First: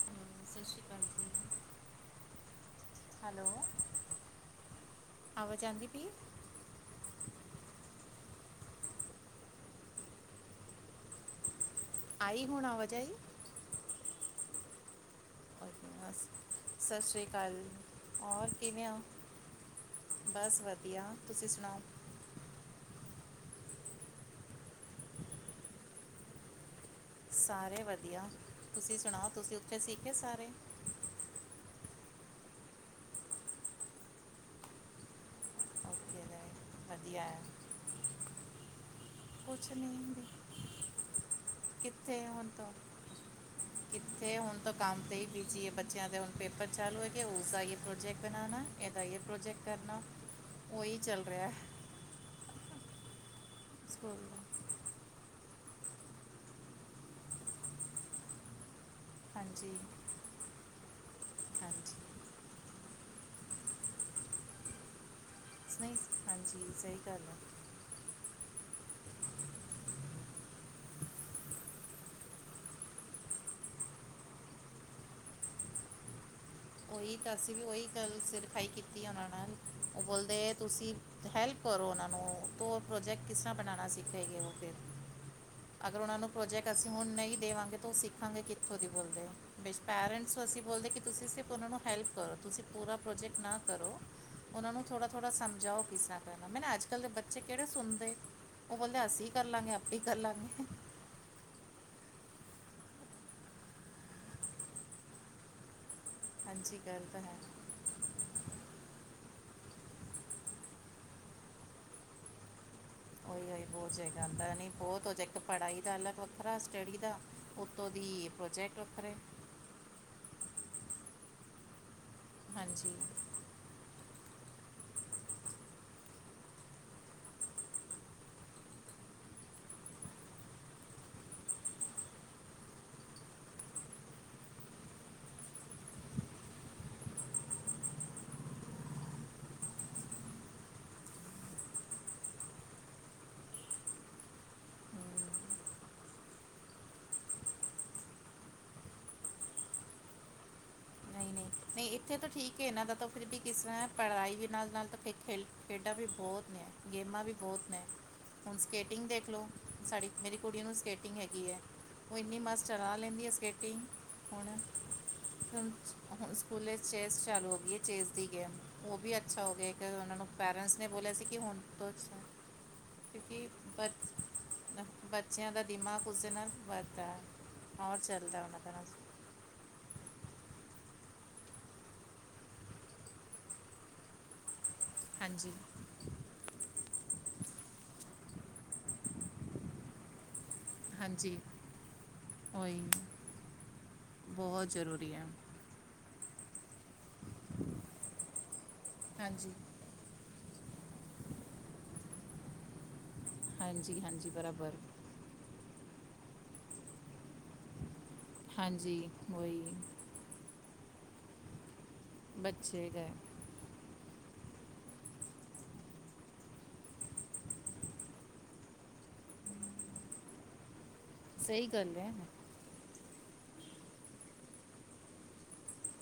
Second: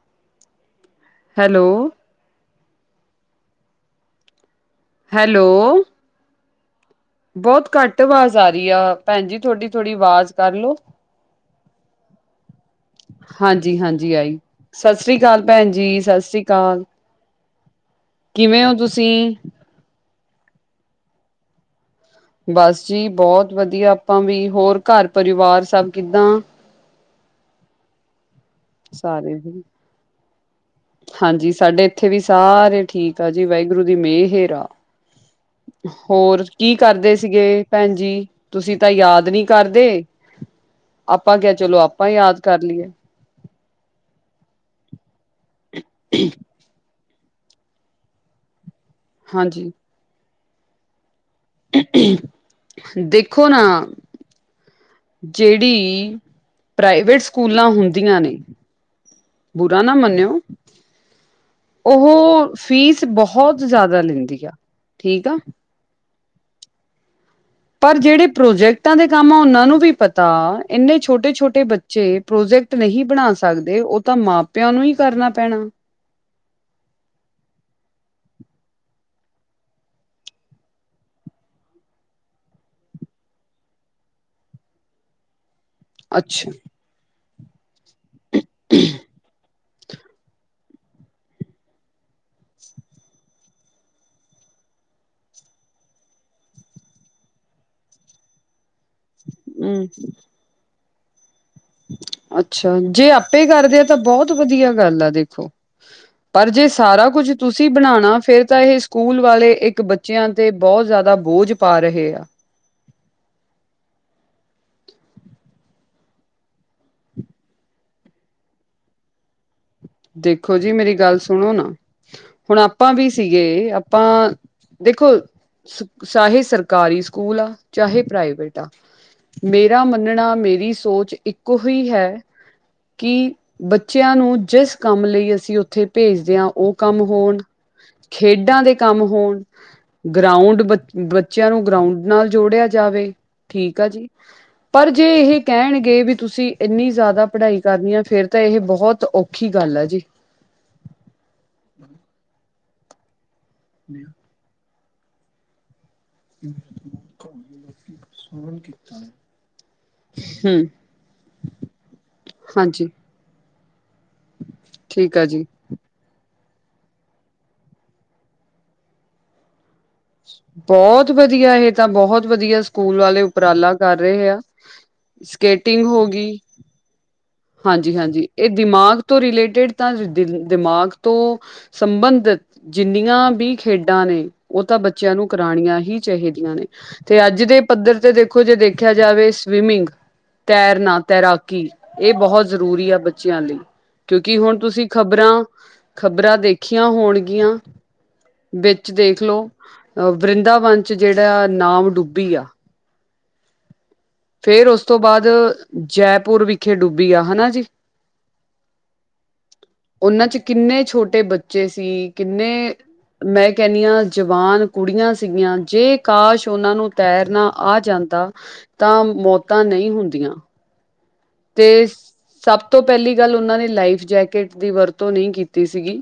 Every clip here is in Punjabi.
ਹ ਸਤਿ ਸ਼੍ਰੀ ਕਾਲ ਜੀ। ਹੈਲੋ, ਹੈਲੋ, ਆਵਾਜ ਆਦੀ ਪਈ? ਬੋਤ ਘਾੱਟ ਅਵਾਜ਼ ਆ ਰਈ ਆ ਭੈਨ ਜੀ ਤੁਹਾਡੀ ਥੋੜ੍ਹੀ ਵਾਜ਼ ਕਰ ਲੋੋ। ਆਈ ਹੁਨ ਅਵਾਜ ਆਈ। ਹਾਂਜੀ -ਹਾਂਜੀ ਆਈ ਸਤਿ ਸ੍ਰੀ ਕਾਲ ਭੈਣ ਜੀ। ਬਸ ਸਤਿ ਸ੍ਰੀ ਅਕਾਲ ਸਤਿ ਸ਼੍ਰੀ ਕਾਲ। ਔਰ ਹੋ ਕਿਵੇਂ ਔ, ਤੁਸੀਂ? ਬਸ ਵਦੀਆ ਤੁਸੀਂ ਸੁਨਾਔ? ਬਸ ਜੀ ਬੋਤ ਵਧੀਆ ਆਪਾਂ ਵੀ ਹੋਰ ਘਰ -ਪਰਿਵਾਰ ਸਭ ਕਿੱਦਾਂ? ਸਾਰੇ ਵਧੀਆ, ਤੁਸੀਂ ਸੁਨਾਔ ਸਾਰੇ ਤੁਸੀਂ ਜੀ ਉੱਥੇ ਸੀਖੇ ਸਾਰੇ? ਹਾਂਜੀ ਸਾਡੇ ਇੱਥੇ ਵੀ ਸਾਰੇ ਠੀਕ ਆਜੀ ਵਾਹਿਗੁਰੂ ਦੀ ਮੇਹ ਹੇ ਰ। ਓਕੇ ਜੀ ਹੋਰ ਕੀ ਕਰਦੇ ਵਧੀਆ ਹੈ। ਸੀਗੇ ਭੈਣ ਜੀ ਤੁਸੀਂ ਤਾਂ ਯਾਦ ਨੀ ਕੁਛ ਕਰਦੇ। ਨਹੀਂ ਆਪਾਂ ਕਯਾ ਚਲੋ ਆਪਾਂ ਕਿੱਥੇ ਯਾਦ ਹੁਣ ਕਰ ਤੋਂ ਲਈਐ। ਕਿੱਥੇ ਹੁਨ ਤਾਂ ਕਾੰਮ ਤੇ ਹੀ ਬੀਜੀ ਐ ਬੱਚਿਆਂ ਦੇ ਹੁਨ ਪੇਪਰ ਚਲ ਰਹੈ। ਕਿ ਉਸਦਾ ਇਹ ਪ੍ਰੋਜੈਕਟ ਬਨਾਨਾਐ, ਇਹਦਾ ਇਹ ਪ੍ਰੋਜੈਕਟ ਹਾਂਜੀ ਕਰਨਾ, ਉਹਹੀ ਚੱਲ ਰਿਹਾ। ਦੇਖੋ ਨਾ। ਸਕੂਲ। ਜੇੜੀ ਪ੍ਰਾਈਵੇਟ ਸਕੂਲਾਂ ਹੁੰਦੀਆਂ ਨੇ। ਹਾਂਜੀ ਬੁਰਾ ਨਾ ਮੰਨਿਓ। ਹਾਂਜੀ ਉਹ ਫੀਸ ਬੋਹਤ ਜ਼ਆਦਾ ਲੈਂਦੀ ਆ, ਠੀਕ ਆ। ਨਹੀ। ਹਾਂਜੀ, ਸਹੀ ਗੱਲ ਹੈ। ਪਰ ਜੇੜੇ ਪ੍ਰੋਜੈਕਟਾਂ ਦੇ ਕੰਮ ਓਨਾਂ ਨੂੰ ਵੀ ਪਤਾ, ਏਨੇ ਛੋਟੇ-ਛੋਟੇ ਬੱਚੇ ਜੇ ਪ੍ਰੋਜੈਕਟ ਨਹੀਂ ਬਣਾ ਸਕਦੇ ਓ ਤਾਂ ਮਾਪਿਆਂ ਨੂੰ ਈ ਕਰਨਾ ਪੈਣਾ। ਓਈ ਤਾਂ, ਅਸੀਂ ਵੀ ਓਈ ਗੱਲ ਸਿਰਖਾਈ ਕੀਤੀ ਆ ਓਨਾਂ ਨਾਲ। ਓ ਬੋਲਦੇ ਤੁਸੀਂ ਹੈਲਪ ਕਰੋ ਓਨਾ ਨੂੰ, ਤੋ ਓ ਪ੍ਰੋਜੈਕਟ ਕਿਸ-ਰ੍ਹਾਂ ਬਣਾਣਾ ਸਿੱਖੇਗੀ ਓ ਫਿਰ। [inaudible] ਅਗਰ, ਓਨਾ ਨੂੰ ਅੱਛਾ ਪ੍ਰੋਜੈਕ ਅਸੀਂ ਹੁਣ ਨਹੀਂ ਦੇਵਾਂਗੇ, ਤਾਂ ਓ ਸਿੱਖ ਹਾਂਜੀ, ਕਿੱਥੋਂ ਦੀ ਬੋਲਦੇ ਓ? ਪੈਰੈਂਟਸ ਅਸੀਂ ਬੋਲਦੇ ਕੇ ਤੁਸੀਂ ਸਿ ਓਨਾ ਨੂੰ ਹੈਲਪ ਕਰੋ, ਤੁਸੀਂ ਪੂਰਾ ਪ੍ਰੋਜੈਕਟ ਨਾ ਕਰੋ। ਓਨਾ ਨੂੰ ਥੋੜਾ-ਥੋੜ੍ਹਾ ਸਮਝਾਓ, ਕਿਸ-ਰਾ ਕਰਨਾ, ਅੱਜ- ਕੱਲ੍ਹ ਦੇ ਬੱਚੇ ਕਿਹੜੇ ਸੁਣਦੇ। ਓ ਬੋਲਦੇ ਅਸੀਂ ਕਰ ਲਾਗੇ, ਹਮ ਆਪ ਈ ਕਰ ਲਾਂਗੇ। ਅੱਛਾ, ਜੇ ਆਪੇ ਕਰਦੇ ਆ ਤਾਂ ਬੋਹਤ ਵਧੀਆ ਗੱਲ ਆ ਦੇਖੋ। ਪਰ, ਜੇ ਹਾਂਜੀ ਗੱਲ ਸਾਰਾ ਤਾਂ ਕੁੱਝ ਤੁਸੀਂ ਹੈ ਤੁਸੀਂ ਬਣਾਣਾ, ਫੇਰ ਤਾਂ ਏਹ ਸਕੂਲ ਵਾਲੇ ਇੱਕ ਬੱਚਿਆਂ ਤੇ ਬੋਹਤ ਜਾਆਦਾ ਬੋਝ ਪਾ ਰਹੇ ਆ। ਓਈ- ਓਈ, ਬੋਜ ਹੈਗਾ ਇੱਕ ਪੜ੍ਹਾਈ ਦਾ ਅਲੱਗ ਵੱਖਰਾ, ਸਟੱਡੀ ਦਾ ਉੱਤੋਂ ਦੀ ਪ੍ਰੋਜੈਕਟ ਵੱਖਰੇ। ਦੇਖੋ ਜੀ ਮੇਰੀ ਗੱਲ ਸੁਣੋ ਨਾ, ਹੁਣ ਆਪਾਂ ਹਾਂਜੀ ਵੀ ਸੀਗੇ ਪਾ ਦੇਖੋ ਚਾਹੇ ਸਰਕਾਰੀ ਸਕੂਲ ਆ, ਚਾਹੇ ਪ੍ਰਾਈਵੇਟ ਆ ਮੇਰਾ ਮੰਨਣਾ, ਮੇਰੀ ਸੋਚ, ਇੱਕੋ ਹੀ ਹੈ ਕੀ ਬੱਚਿਆਂ ਨੂੰ ਜਿਸ ਕੰਮ ਲਈ ਅਸੀ ਓਥੇ ਭੇਜਦੇ ਆ ਓ ਕੰਮ ਹੋਨ, ਖੇਡਾਂ ਦੇ ਕੰਮ ਹੋਨ ਗਰਾਊਂਡ ਬ ਬੱਚਿਆਂ ਨੂੰ ਗਰਾਊਂਡ ਨਾਲ ਜੋੜਆ ਜਾਵੇ, ਠੀਕ ਆ ਜੀ। ਪਰ ਜੇ ਇਹੈ ਕੈਣਗੇ ਵੀ ਤੁਸੀ ਇੰਨੀ ਜ਼ਆਦਾ ਪੜਾਈ ਕਰਨੀ ਆ, ਫੇਰ ਤੇ ਏਹ ਬੋਹਤ ਔਖੀ ਕੀ ਗੱਲ ਆ ਜੀ। ਨਈ-ਨਈ। ਨਈ ਐਥੇ ਤਾਂ ਠੀਕ ਏ ਏਨਾ ਦਾ ਤਾ ਫਿਰ ਵੀ ਕਿਸਰਾ ਪੜਾਈ ਵੀ ਨਾਲ-ਨਾਲ ਤਾ ਖੇ-ਖੇਲ-ਖੇਡਾਂ ਵੀ ਬੋਤ ਨੇ ਗੇਮਾ ਵੀ ਬੋਤ ਨੇ। ਹੁਨ ਸਕੇਟਿੰਗ ਦੇਖ ਲੋ ਸਾਡੀ ਮੇਰੀ ਕੁੜੀਆ ਹਮ ਨੂੰ ਸਕੇਟਿੰਗ ਹੈਗੀ ਏ। ਓ ਏਨੀ ਮਸਤ ਹਾਂਜੀ ਚਲਾ ਲੈਂਦੀ ਐ ਸਕੇਟਿੰਗ ਹੁਣ ਠੀਕ ਆ ਜੀ ਹੂੰ ਹੁਨ ਸਕੂਲੇ ਚੈਸ ਚਾਲੂ ਹੋ ਗਈ ਏ ਚੇਸ ਦੀ ਗੇਮ ਓ ਵੀ ਅੱਛਾ ਹੋ ਗੇ ਓਹਨਾ ਨੂ ਪੇਰੈਂਟਸ ਨੇ ਬਹੁਤ ਬੋਲਆ ਸੀ ਕਿ ਵਧੀਆ ਹੁਨ ਇਹ ਤਾਂ ਬਹੁਤ ਵਧੀਆ ਸਕੂਲ ਵਾਲੇ [unintelligible] ਕਿ ਉਪਰਾਲਾ ਕਰ ਰਹੇ ਆ ਬਟ ਬੱਚਿਆਂ ਦਾ ਸਕੇਟਿੰਗ ਹੋ ਦਿਮਾਗ ਉਸ ਦੇ ਗਈ ਨਾਲ ਵਧਦਾ ਐ। ਹਾਂਜੀ ਹਾਂਜੀ ਏ ਦਿਮਾਗ ਤੋਂ ਰਿਲੇਟਿਡ ਤਾਂ ਦਿ-ਦਿ- ਦਿਮਾਗ ਤੋਂ ਸੰਬੰਧਿਤ ਜਿੰਨੀਆ ਵੀ ਖੇਡਾਂ ਨੇ ਓ ਤਾਂ ਬੱਚਿਆਂ ਨੂੰ ਹਾਂਜੀ ਕਰਾਣੀਆਂ ਹੀ ਚਾਹੀਦੀਆਂ ਨੇ ਤੇ ਅੱਜ ਦੇ ਪੱਧਰ ਤੇ ਦੇਖੋ ਜੇ ਦੇਖਿਆ ਜਾਵੇ ਤੇ ਸਵੀਮਿੰਗ ਤੈਰਨਾ ਹਾਂਜੀ ਤੈਰਾਕੀ ਏ ਬੋਹੋਤ ਉਹੀ ਜ਼ਰੂਰੀ ਆ ਬੱਚਿਆਂ ਲਈ ਕਿਉਂਕਿ ਹੁਨ ਬਹੁਤ ਤੁਸੀ ਜ਼ਰੂਰੀ ਖ਼ਬਰਾ ਹੈ ਖਬਰਾਂ ਦੇਖੀਆਂ ਹੋਣਗੀਆਂ, ਵਿੱਚ ਦੇਖਲੋ ਹਾਂਜੀ ਅ ਵਰਿੰਦਾਵਨ ਚ ਜੇਹੜਾ ਨਾਵ ਡੁੱਬੀ ਆ। ਹਾਂਜੀ ਹਾਂਜੀ। ਫੇਰ ਬਰਾਬਰ ਉਸ ਤੋਂ ਬਾਦ ਜੈਪੁਰ ਵਿਖੇ ਡੁੱਬੀ ਆ ਹਨਾ ਜੀ। ਹਾਂਜੀ ਓਈ। ਓਨਾਂ ਚ ਕਿੰਨੇ ਛੋਟੇ ਬੱਚੇ ਸੀ ਕਿੰਨੇ ਮੈਂ ਕੈਨੀਆਂ ਜਵਾਨ ਕੁੜੀਆਂ ਸੀਗੀਆਂ, ਜੇ ਕਾਸ਼ ਓਨਾਂ ਨੂੰ ਤੈਰਨਾ ਆ ਜਾਂਦਾ ਤਾਂ ਮੌਤਾਂ ਨਈ ਹੁੰਦੀਆਂ। ਤੇ ਸਭ ਤੋ ਪੇਲੀ ਗੱਲ, ਓਨਾ ਨੇ ਲਾਈਫ ਜੈਕਟ ਦੀ ਵਰਤੋ ਨਈ ਕੀਤੀ ਸੀਗੀ।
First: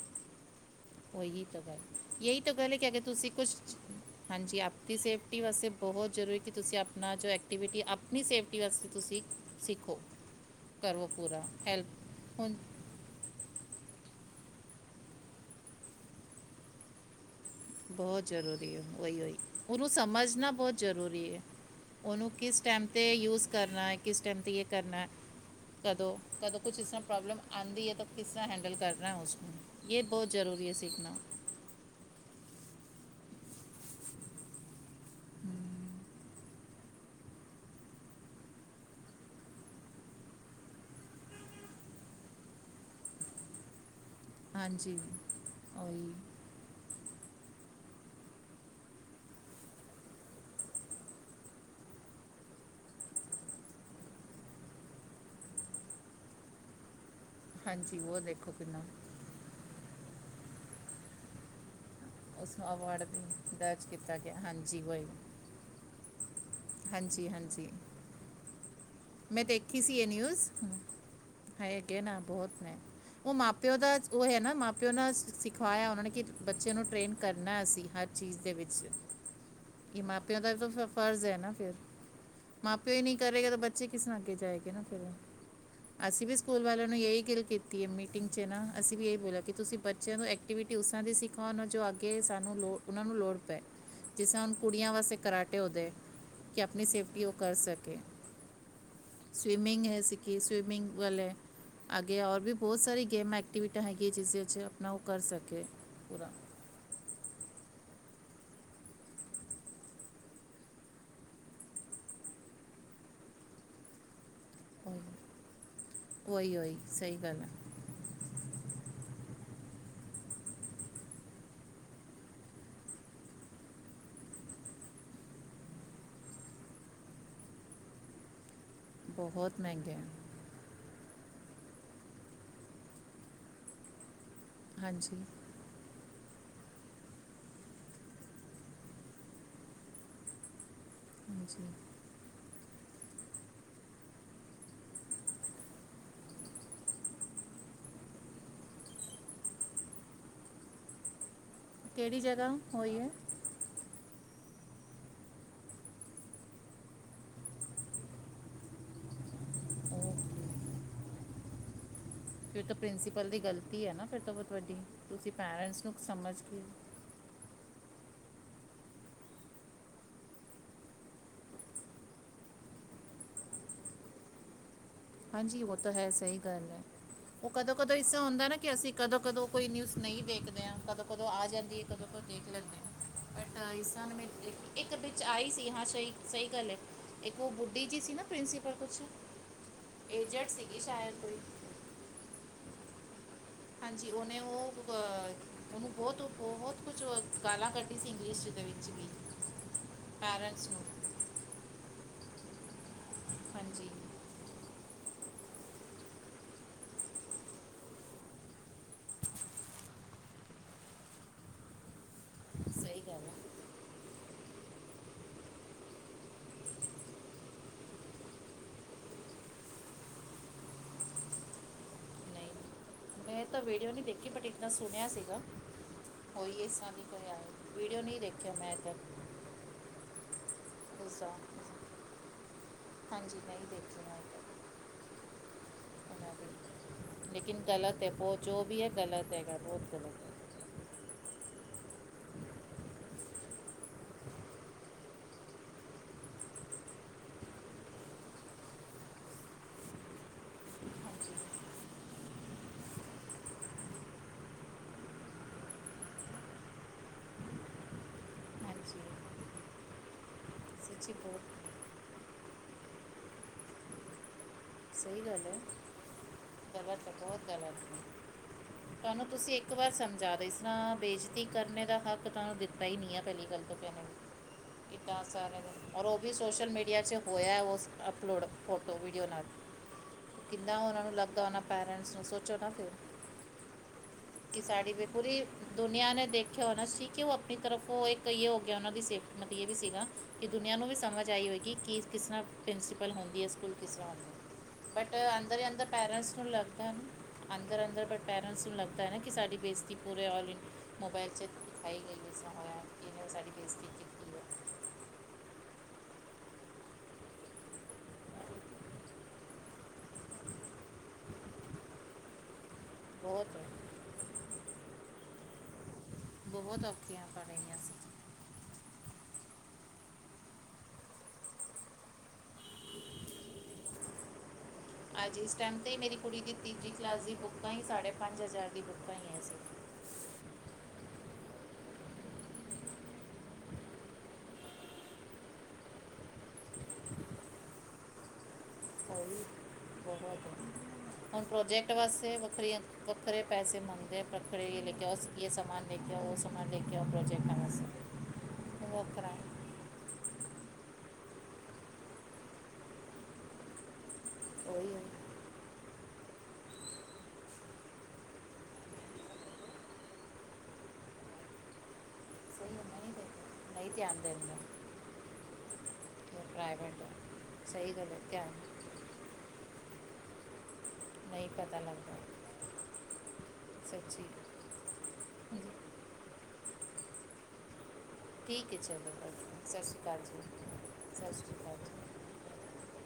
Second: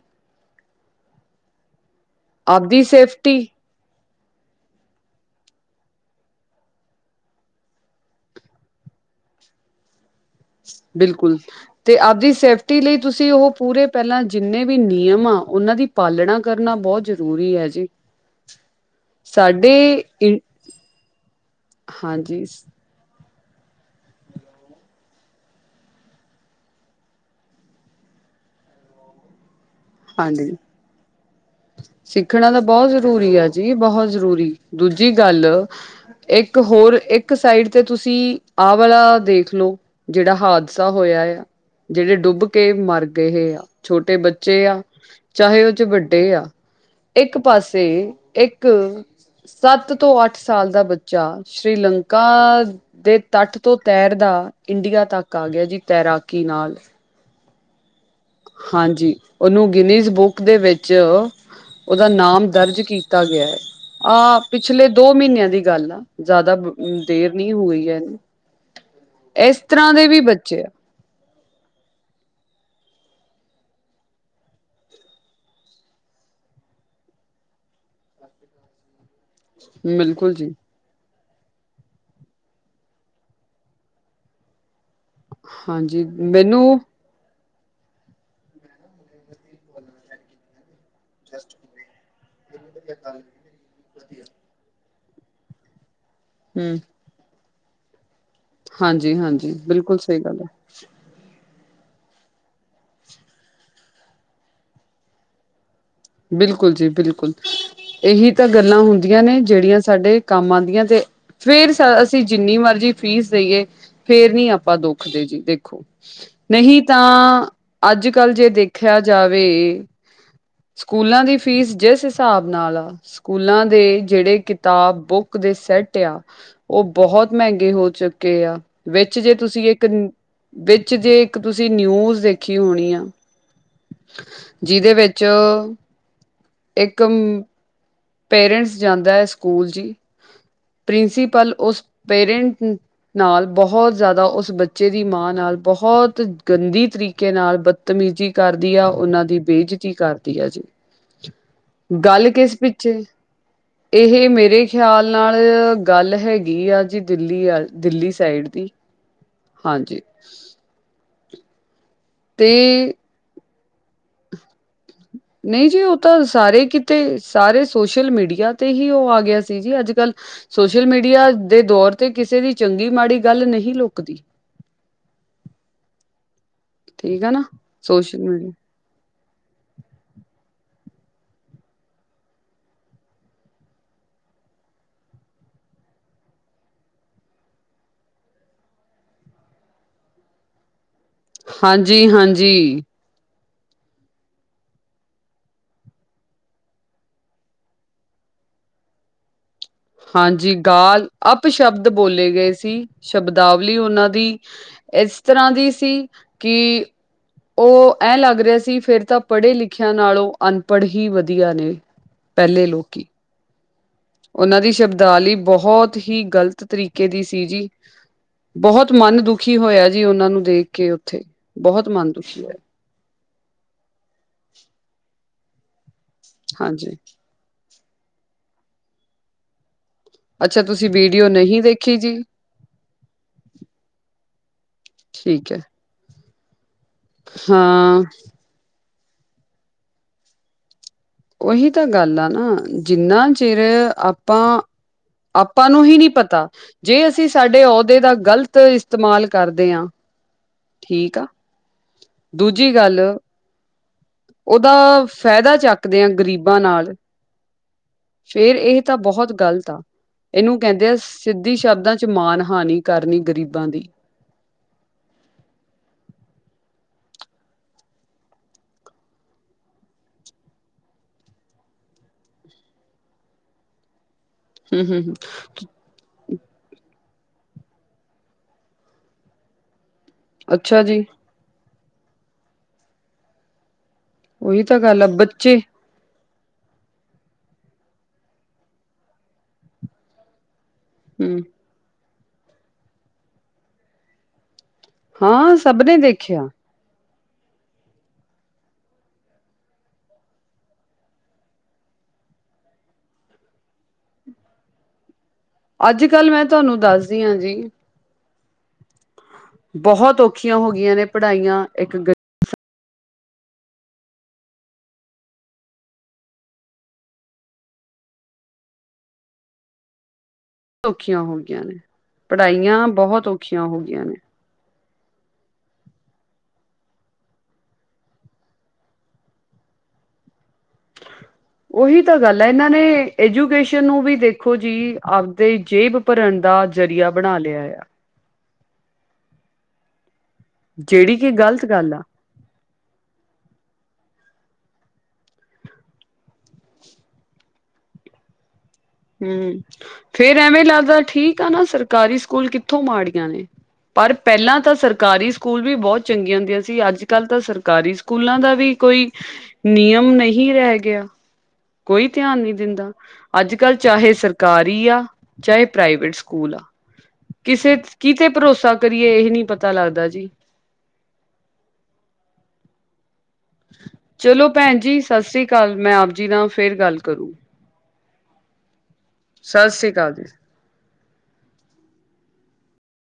ਓਹੀ ਤਾ ਗੱਲ, ਯਹੀ ਤੋ ਗੱਲ ਏ ਆਪਦੀ ਕਿ ਅਗਰ ਤੁਸੀ ਸੇਫਟੀ ਕੁਛ ਹਾਂਜੀ ਅਪਤੀ ਸੇਫਟੀ ਵਾਸਤੇ ਬੋਹੋਤ ਜਰੂਰੀ ਕਿ ਤੁਸੀ ਅਪਨਾ ਜੋ ਐਕਟੀਵਿਟੀ ਅਪਨੀ ਸੇਫਟੀ ਵਸਤੇ ਤੁਸੀ ਸਿੱਖੋ। ਕਰੋ ਬਿਲਕੁਲ ਪੂਰਾ ਤੇ ਆਵਦੀ ਹੈਲਪ ਹੁਣ ਸੇਫਟੀ ਲਈ ਤੁਸੀ ਓ ਪੂਰੇ ਪਹਿਲਾ ਜਿੰਨੇ ਵੀ ਨਿਯਮ ਆ, ਓਨਾਂ ਦੀ ਪਾਲਣਾ ਕਰਨਾ ਬੋਹੋਤ ਜਰੂਰੀ ਐ ਜ ਬੋਹੋਤ ਜਰੂਰੀ ਏ ਓਹੀ ਓਹੀ, ਓਹਨੂੰ ਇ ਸਮਝਨਾ ਬੋਤ ਜਰੂਰੀ ਏ। ਓਨੂੰ ਹਾਂਜੀ ਕਿਸ ਟੇਮ ਤੇ ਯੂਜ਼ ਕਰਨਾ ਐ ਕਿਸ ਟੇਮ ਤੇ ਯੇ ਕਰਨਾ ਐ। ਕਦੋਂ ਕਦੋ ਕੁਛ ਇਸਰਾ ਪ੍ਰੋਬਲਮ ਆਂਦੀ ਏ ਤਾਂ ਕਿਸਰਾ ਹੈਂਡਲ ਕਰਨਾ ਐ ਓਸਨੂੰ। ਯੇ ਬੋਹੋਤ ਹਾਂਜੀ ਜਰੂਰੀ ਏ ਸੀਖਨਾ। ਸਿੱਖਣਾ ਤਾਂ ਬਹੁ ਜ਼ਰੂਰੀ ਆ ਜੀ ਬਹੁ ਜ਼ਰੂਰੀ ਦੂਜੀ ਗੱਲ ਇੱਕ ਹੋਰ, ਇੱਕ ਸਾਈਡ ਤੇ ਤੁਸੀ ਆ ਵਾਲਾ ਦੇਖ ਲੋ। ਜੇੜਾ ਹਾਦਸਾ ਹੋਇਆ ਯਾ ਜੇੜੇ ਡੁੱਬ ਕੇ ਮਰ ਗਹੇ ਆ। ਛੋਟੇ ਬੱਚੇ ਆ ਹਾਂਜੀ ਚਾਹੇ ਓ ਚ ਉਹੀ ਵੱਡੇ ਆ। ਇੱਕ ਪਾਸੇ ਇੱਕ ਸੱਤ ਤੋਂ ਅੱਠ ਸਾਲ ਦਾ ਬੱਚਾ ਸ਼੍ਰੀਲੰਕਾ ਦੇ ਤੱਟ ਤੋਂ ਤੈਰਦਾ ਇੰਡੀਆ ਤੱਕ ਆ ਗਿਆ ਜੀ, ਤੈਰਾਕੀ ਨਾਲ। ਹਾਂਜੀ, ਵੋਹ ਦੇਖ ਹਾਂਜੀ, ਉਹਨੂੰ ਗਿੰਨੀਜ਼ ਬੁੱਕ ਦੇ ਵਿੱਚ ਉਹਦਾ ਨਾਮ ਉਸਨੂੰ ਦਰਜ ਅਵਾਰਡ ਕੀਤਾ ਗਿਆ ਵੀ ਹੈ। ਦਰਜ ਕੀਤਾ ਗਿਆ ਆਹ, ਹਾਂਜੀ ਪਿਛਲੇ ਵਹੀ ਦੋ ਮਹੀਨਿਆਂ ਦੀ ਗੱਲ ਆ। ਜ਼ਿਆਦਾ ਹਾਂਜੀ ਦੇਰ ਨਹੀਂ ਹਾਂਜੀ ਹੋਈ ਹੈ ਮੈਂ ਇਸ ਦੇਖੀ ਸੀ ਤਰ੍ਹਾਂ ਇਹ ਦੇ ਵੀ ਨਿਊਜ਼ ਬੱਚੇ ਆ ਹੈਗੇ ਨਾ ਬਹੁਤ ਨੇ। ਉਹ ਮਾਂ ਪਿਓ ਦਾ ਉਹ ਹੈ ਨਾ, ਮਾਂ ਪਿਓ ਨਾਲ ਸਿਖਾਇਆ ਉਹਨਾਂ ਨੇ ਕਿ ਬੱਚੇ ਨੂੰ ਟ੍ਰੇਨ ਕਰਨਾ ਅਸੀਂ, ਹਰ ਚੀਜ਼ ਦੇ ਵਿੱਚ ਕਿ ਬਿਲਕੁਲ ਮਾਪਿਓ ਦਾ ਜੀ ਵੀ ਫ ਰਜ਼ ਹੈ ਨਾ ਫੇਰ। ਮਾਪਿਓ ਹੀ ਨਹੀਂ ਕਰੇਗਾ ਤਾਂ ਬੱਚੇ ਕਿਸ ਤਰ੍ਹਾਂ ਅੱਗੇ ਜਾਏਗੇ ਨਾ ਫਿਰ ਹਾਂਜੀ ਅਸੀਂ ਵੀ ਸਕੂਲ ਮੈਨੂੰ ਵਾਲਿਆਂ ਨੂੰ ਯਹੀ ਗਿੱਲ ਕੀਤ ਕੀ ਮੀਟਿੰਗ ਚ ਨਾ ਅਸੀਂ ਵੀ ਇਹ ਬੋਲਿਆ ਕਿ ਤੁਸੀਂ ਬੱਚਿਆਂ ਨੂੰ ਐਕਟੀਵਿਟੀ ਉਸ ਤਰ੍ਹਾਂ ਦੀ ਸਿਖਾਓ, ਉਹਨਾਂ ਦੀ ਜੋ ਅੱਗੇ ਸਾਨੂੰ ਲੋੜ, ਉਹਨਾਂ ਨੂੰ ਲੋੜ ਪਏ ਜਿਸ ਤਰਾ ਹੁਣ ਕੁੜੀਆਂ ਵਾਸਤੇ ਕਰਾਟੇ ਹੋ ਗਏ। ਕਿ ਹੂੰ ਆਪਣੀ ਸੇਫਟੀ ਉਹ ਕਰ ਸਕੇ। ਹਾਂਜੀ ਹਾਂਜੀ ਸਵੀਮਿੰਗ ਬਿਲਕੁਲ ਹੈ ਸਹੀ ਸਿੱਖੀ, ਗੱਲ ਸਵੀਮਿੰਗ ਵੱਲ ਹੈ। ਅੱਗੇ ਹੋਰ ਵੀ ਬਹੁਤ ਸਾਰੀ ਗੇਮ ਐਕਟੀਵਿਟੀਆਂ ਹੈਗੀ ਜਿਸਦੇ ਵਿੱਚ ਆਪਣਾ ਉਹ ਕਰ ਸਕੇ, ਪੂਰਾ। ਬਿਲਕੁਲ ਜੀ ਬਿਲਕੁਲ ਇਹੀ ਤਾਂ ਗੱਲਾਂ ਹੁੰਦੀਆਂ ਨੇ ਜਿਹੜੀਆਂ ਸਾਡੇ ਕੰਮ ਆਨਦੀਆਂ ਤੇ ਫੇਰ ਅਸੀਂ ਜਿੰਨੀ ਮਰਜ਼ੀ ਫੀਸ ਦੇਈਏ, ਫੇਰ ਨਹੀਂ ਆਪ ਆਪਾਂ ਦੁੱਖਦੇ ਜੀ ਦੇਖੋ, ਉਹੀ ਉਹੀ ਉਹੀ ਨਹੀਂ ਸਹੀ ਗੱਲ ਤਾਂ ਹੈ ਅੱਜ ਕੱਲ ਜੇ ਦੇਖਿਆ ਜਾਵੇ ਸਕੂਲਾਂ ਦੀ ਫੀਸ ਜਿਸ ਹਿਸਾਬ ਨਾਲ ਆ। ਸਕੂਲਾਂ ਦੇ ਜਿਹੜੇ ਕਿਤਾਬ, ਬੁੱਕ ਦੇ ਸੈਟ ਆ। ਉਹ ਬਹੁਤ ਮਹਿੰਗੇ ਹੋ ਚੁੱਕੇ ਆ ਵਿੱਚ ਜੇ ਬਹੁਤ ਤੁਸੀਂ ਇੱਕ ਮਹਿੰਗੇ ਹੈ ਵਿੱਚ ਜੇ ਇੱਕ ਤੁਸੀਂ ਨਿਊਜ਼ ਦੇਖੀ ਹੋਣੀ ਆ ਜਿਦੇ ਹਾਂਜੀ ਵਿੱਚ ਇੱਕ ਪੇਰੈਂਟਸ ਜਾਂਦਾ ਹੈ ਸਕੂਲ ਜੀ, ਪ੍ਰਿੰਸੀਪਲ ਹਾਂਜੀ ਉਸ ਪੇਰੈਂਟ ਨੂੰ ਨਾਲ ਬਹੁਤ ਜ਼ਿਆਦਾ, ਉਸ ਬੱਚੇ ਦੀ ਮਾਂ ਨਾਲ ਬਹੁਤ ਗੰਦੀ ਤਰੀਕੇ ਨਾਲ ਬਤ ਮੀਜ਼ੀ ਕਰਦੀ ਆ ਉਹਨਾਂ ਦੀ ਬੇਇਜ਼ਤੀ ਕਰਦੀ ਆ ਜੀ। ਕਿਹੜੀ ਗੱਲ ਜਗ੍ਹਾ ਕਿਸ ਹੋਈ ਪਿੱਛੇ? ਹੈ ਇਹੇ ਮੇਰੇ ਖਿਆਲ ਨਾਲ ਗੱਲ ਹੈਗੀ ਆ ਜੀ, ਦਿੱਲੀ ਅੱਲ, ਦਿੱਲੀ ਸਾਈਡ ਦੀ। ਹਾਂਜੀ। ਉਹ ਫਿਰ ਤਾਂ ਤੇ ਪ੍ਰਿੰਸੀਪਲ ਦੀ ਗਲਤੀ ਹੈ ਨਾ ਫਿਰ ਤੋਂ ਬਹੁਤ ਵੱਡੀ, ਤੁਸੀਂ ਪੈਰੈਂਟਸ ਨੂੰ ਸਮਝ ਕੀ ਤੇ ਸਾਰੇ ਸੋਸ਼ਲ ਮੀਡੀਆ ਤੇ ਹੀ ਉਹ ਆ ਗਿਆ ਸੀ ਜੀ ਅੱਜ ਕੱਲ੍ਹ ਸੋਸ਼ਲ ਮੀਡੀਆ ਦੇ ਦੌਰ ਤੇ ਕਿਸੇ ਦੀ ਚੰਗੀ ਮਾੜੀ ਗੱਲ ਨਹੀਂ ਲੁਕਦੀ। ਹਾਂਜੀ, ਵੋਹ ਤੋ ਹੈ, ਸਹੀ ਗੱਲ ਹੈ ਠੀਕ ਹੈ ਨਾ ਉਹ ਕਦੋਂ ਕਦੋਂ ਇਸ ਸੋਸ਼ਲ ਤਰ੍ਹਾਂ ਹੁੰਦਾ ਮੀਡੀਆ ਨਾ ਕਿ ਅਸੀਂ ਕਦੋਂ ਕਦੋਂ ਕੋਈ ਨਿਊਜ਼ ਨਹੀਂ ਦੇਖਦੇ ਆ ਕਦੋਂ ਕਦੋਂ ਆ ਜਾਂਦੀ ਹੈ ਕਦੋਂ ਕਦੋਂ ਦੇਖ ਲੈਂਦੇ ਆ ਬਟ ਆਈ ਸਾਮਨੇ ਇੱਕ ਵਿੱਚ ਆਈ ਸੀ ਹਾਂ ਸਹੀ ਸਹੀ ਗੱਲ ਹੈ ਇੱਕ ਉਹ ਬੁੱਢੀ ਜੀ ਸੀ ਨਾ ਪ੍ਰਿੰਸੀਪਲ ਕੁਛ ਏਜੰਟ ਸੀਗੀ ਸ਼ਾਇਦ ਕੋਈ ਹਾਂਜੀ ਹਾਂਜੀ ਹਾਂਜੀ ਉਹਹਨੇ ਉਹ ਬੁਕਾ ਏ ਉਹਨੂੰ ਬਹੁਤ ਬਹੁਤ ਕੁਝ ਗਾਲਾਂ ਕੱਢ ਸੀ ਇੰਗਲਿਸ਼ ਦੇ ਵਿੱਚ ਵੀ ਹਾਂਜੀ ਪੈਰੈਂਟਸ ਨੂੰ ਗਾਲ ਅਪ ਸ਼ਬਦ ਬੋਲੇ ਗਏ ਸੀ ਸ਼ਬਦਾਵਲੀ ਹਾਂਜੀ ਉਹਨਾਂ ਦੀ ਇਸ ਤਰ੍ਹਾਂ ਦੀ ਸੀ ਕਿ ਉਹ ਐਂ ਲੱਗ ਰਿਹਾ ਸੀ ਫੇਰ ਤਾਂ ਪੜ੍ਹੇ ਲਿਖਿਆ ਨਾਲੋਂ ਅਨਪੜ੍ਹ ਹੀ ਵਧੀਆ ਨੇ। ਪਹਿਲੇ ਸਹੀ ਲੋਕੀ ਗੱਲ ਹੈ ਉਹਨਾਂ ਦੀ ਸ਼ਬਦਾਵਾਲਲੀ ਬਹੁਤ ਹੀ ਗ਼ਲਤ ਤਰੀਕੇ ਦੀ ਸੀ ਜੀ ਬਹੁਤ ਮਨ ਦੁਖੀ ਹੋਇਆ ਜੀ ਉਹਨਾਂ ਨੂੰ ਦੇਖ ਕੇ ਉੱਥੇ ਬਹੁਤ ਮਨ ਦੁਖੀ ਨਹੀਂ ਹੋਇਆ। ਮੈਂ ਤਾਂ ਵੀਡੀਓ ਨਹੀਂ ਦੇਖੀ ਬਟ ਇੱਦਾ ਸੁਣਿਆ ਸੀਗਾ ਹੋਈ ਇਸ ਤਰਾਂ ਹਾਂਜੀ ਦੀ ਵੀਡੀਓ ਨਹੀਂ ਦੇੇਖਿਆ ਮੈਂੱ ਤਾਂ। ਅੱਛਾ ਤੁਸੀਂ ਵੀਡੀਓ ਨਹੀਂ ਦੇਖੀ ਜੀ। ਹਾਂਜੀ ਮੈਂ ਦੇਖਦੀ। ਠੀਕ ਹੈ। ਉਹਨਾਂ ਦੀ ਲੇਕਿਨ ਗ਼ਲਤ ਹਾਂ ਹੈ ਬਹੁਤ ਜੋ ਵੀ ਹੈ ਗ਼ਲਤ ਹੈਗਾ ਬਹੁਤ ਗ਼ਲਤ ਹੈ। ਉਹੀ ਤਾਂ ਗੱਲ ਆ ਨਾ ਜਿੰਨਾ ਚਿਰ ਆਪਾਂ ਆਪਾਂ ਨੂੰ ਹੀ ਨਹੀਂ ਪਤਾ। ਜੇ ਅਸੀਂ ਸਾਡੇ ਅਹੁਦੇ ਦਾ ਗ਼ਲਤ ਇਸਤੇਮਾਲ ਕਰਦੇ ਹਾਂ ਠੀਕ ਆ ਹਾਂਜੀ ਦੂਜੀ ਗੱਲ ਉਹਦਾ ਫਾਇਦਾ ਚੱਕਦੇ ਹਾਂ ਗ਼ਰੀਬਾਂ ਨਾਲ ਫੇਰ ਇਹ ਤਾਂ ਹਾਂਜੀ ਬਹੁਤ ਗ਼ਲਤ ਆ। ਇਹਨੂੰ ਕਹਿੰਦੇ ਆ ਸੱਚੀ ਸਿੱਧੀ ਬਹੁਤ ਸ਼ਬਦਾਂ ਚ ਮਾਣ ਹਾਨੀ ਕਰਨੀ ਗਰੀਬਾਂ ਦੀ। ਸਹੀ ਗੱਲ ਹੈ ਗਲਤ ਬਹੁਤ ਗਲਤ। [inaudible] ਤੁਹਾਨੂੰ ਤੁਸੀਂ ਇੱਕ ਵਾਰ ਸਮਝਾ ਦਿ ਇਸ ਤਰ੍ਹਾਂ ਬੇਇਜ਼ਤੀ ਕਰਨੇ ਦਾ ਹੱਕ ਤੁਹਾਨੂੰ ਦਿੱਤਾ ਹੀ ਨਹੀਂ ਹੈ ਪਹਿਲੀ ਗੱਲ ਤਾਂ ਕਹਿੰਦੇ। [inaudible] ਹਮ [inaudible] ਔਰ ਉਹ ਵੀ ਸੋਸ਼ਲ ਮੀਡੀਆ 'ਚ ਹੋਇਆ ਉਸ ਅਪਲੋਡ ਫੋਟੋ ਵੀਡੀਓ ਨਾਲ। ਕਿੰਦਨਾ ਅੱਛਾ ਉਹਨਾਂ ਜੀ ਨੂੰ ਲੱਗਾ ਉਹਨਾਂ ਪੇਰੈਂਟਸ ਨੂੰ ਸੋਚੋ ਨਾ ਫਿਰ। ਕਿ ਉਹੀ ਤਾਂ ਸਾਡੀ ਗੱਲ ਵੀ ਆ ਪੂਰੀ ਬੱਚੇ ਦੁਨੀਆ ਨੇ ਦੇਖਿਆ ਹੋਣਾ ਸੀ ਕਿ ਉਹ ਆਪਣੀ ਤਰਫ ਉਹ ਕਈਏ ਹੋ ਗਿਆ ਉਹਨਾਂ ਦੀ ਸੇਫ ਮਤਲਬ ਇਹ ਵੀ ਸੀਗਾ ਕਿ ਦੁਨੀਆ ਨੂੰ ਵੀ ਸਮਝ ਹਮ ਆਈ ਹੋਏਗੀ ਕਿ ਕਿਸ ਤਰ੍ਹਾਂ ਪ੍ਰਿੰਸੀਪਲ ਹੁੰਦੀ ਹੈ ਸਕੂਲ ਕਿਸ ਤਰ੍ਹਾਂ ਹੁੰਦਾ। ਬਟ ਹਾਂ ਅੰਦਰ ਸਭ ਅੰਦਰ ਨੇ ਪੇਰੈਂਟਸ ਨੂੰ ਦੇਖਿਆ ਲੱ ਹੈ ਅੰਦਰ, ਅੰਦਰ ਬਟ ਪੈਰੈਂਟਸ ਨੂੰ ਲੱਗਦਾ ਹੈ ਨਾ ਕਿ ਸਾਡੀ ਬੇਇਜ਼ਤੀ ਪੂਰੇ ਆਲ ਇੰ ਮੋਬਾਇਲ ਚ ਦਿਖਾਈ ਗਈ ਹੋਇਆ ਇਹ ਸਾਡੀ ਬੇ ਅੱਜ ਕੱਲ੍ਹ ਮੈਂ ਤੁਹਾਨੂੰ ਦੱਸਦੀ ਹਾਂ ਜੀ [inaudible] ਬਹੁਤ ਔਖੀਆਂ ਹੋ ਗਈਆਂ ਨੇ ਪੜ੍ਹਾਈਆਂ ਇੱਕ ਬਹੁਤ ਬਹੁਤ ਔਖੀਆਂ ਕਰ ਰਹੀਆਂ ਸੀ। ਔਖੀਆਂ ਹੋ ਗਈਆਂ ਨੇ ਪੜ੍ਹਾਈਆਂ ਬਹੁਤ ਔਖੀਆਂ ਹੋ ਗਈਆਂ ਨੇ। ਹਾਂਜੀ ਇਸ ਟਾਈਮ 'ਤੇ ਹੀ ਮੇਰੀ ਕੁੜੀ ਦੀ ਤੀਜੀ ਕਲਾਸ ਦੀ ਬੁੱਕਾਂ ਹੀ ਸਾਢੇ ਪੰਜ ਹਜ਼ਾਰ ਦੀ ਬੁੱਕਾਂ ਹੀ ਅਸੀਂ ਉਹੀ ਤਾਂ ਗੱਲ ਹੈ ਇਹਨਾਂ ਨੇ ਐਜੂਕੇਸ਼ਨ ਨੂੰ ਵੀ ਦੇਖੋ ਜੀ ਆਪਦੇ ਜੇਬ ਭਰਨ ਦਾ ਜ਼ਰੀਆ ਬਣਾ ਲਿਆ ਆ। ਬਹੁਤ ਜਿਹੜੀ ਕਿ ਹੁਣ ਗ਼ਲਤ ਪ੍ਰੋਜੈਕਟ ਗੱਲ ਆ। ਵਾਸਤੇ ਵੱਖਰੀਆਂ ਵਖਰੇ ਪੈਸੇ ਮੰਗਦੇ ਪੱਖਰੇੇ ਲੈ ਕੇ ਆਓ ਯ ਸਮਾਨ ਲੈ ਕੇ ਆਉ ਉਹ ਸ ਸਮਾਨ ਲੈ ਕੇ ਆਉਓ ਪ੍ਰੋਜੈਕਟ ਆਣਾ ਹੂ ਫੇਰ ਐਵੇਂ ਲੱਗਦਾ ਠੀਕ ਆ ਨਾ ਸਰਕਾਰੀ ਸਕੂਲ ਕਿੱਥੋਂ ਮਾੜੀਆਂ ਨੇ। ਪਰ ਪਹਿਲਾਂ ਤਾਂ ਉਹੀ ਹੈ। ਸਰਕਾਰੀ ਸਕੂਲ ਵੀ ਬਹੁਤ ਚੰਗੀਆਂ ਹੁੰਦੀਆਂ ਸੀ ਅੱਜ ਕੱਲ੍ਹ ਤਾਂ ਸਰਕਾਰੀ ਸਕੂਲਾਂ ਦਾ ਵੀ ਕੋਈ ਨਿਯਮ ਨਹੀਂ ਰਹਿ ਗਿਆ ਕੋਈ ਧਿਆਨ ਨਹੀਂ ਸਹੀ ਹੈ, ਦਿੰਦਾ। ਨਹੀਂ ਅੱਜ ਦੇ- ਕੱਲ੍ਹ ਨਹੀਂ ਚਾਹੇ ਧਿਆਨ ਦਿੰਦੇ ਸਰਕਾਰੀ ਆ ਚਾਹੇ ਪ੍ਰਾਈਵੇਟ ਉਹ ਸਕੂਲ ਆ ਪ੍ਰਾਈਵੇਟ ਹੈ ਕਿਸੇ ਸਹੀ ਗੱਲ ਹੈ ਕਿਤੇ ਧਿਆਨ ਭਰੋਸਾ ਕਿਆ ਕਰੀਏ ਇਹੀ ਨੀ ਪਤਾ ਲੱਗਦਾ ਜੀ ਨਹੀਂ ਪਤਾ ਲੱਗਦਾ ਸੱਚੀ ਚਲੋ ਭੈਣ ਜੀ ਸਤਿ ਸ੍ਰੀ ਅਕਾਲ ਮੈਂ ਆਪ ਜੀ ਨਾ ਫੇਰ ਗੱਲ ਕਰੂੰ ਠੀਕ ਹੈ ਚਲੋ [unintelligible] ਸਤਿ ਸ਼੍ਰੀ ਅਕਾਲ ਜੀ ਸਤਿ ਸ਼੍ਰੀ ਅਕਾਲ ਜੀ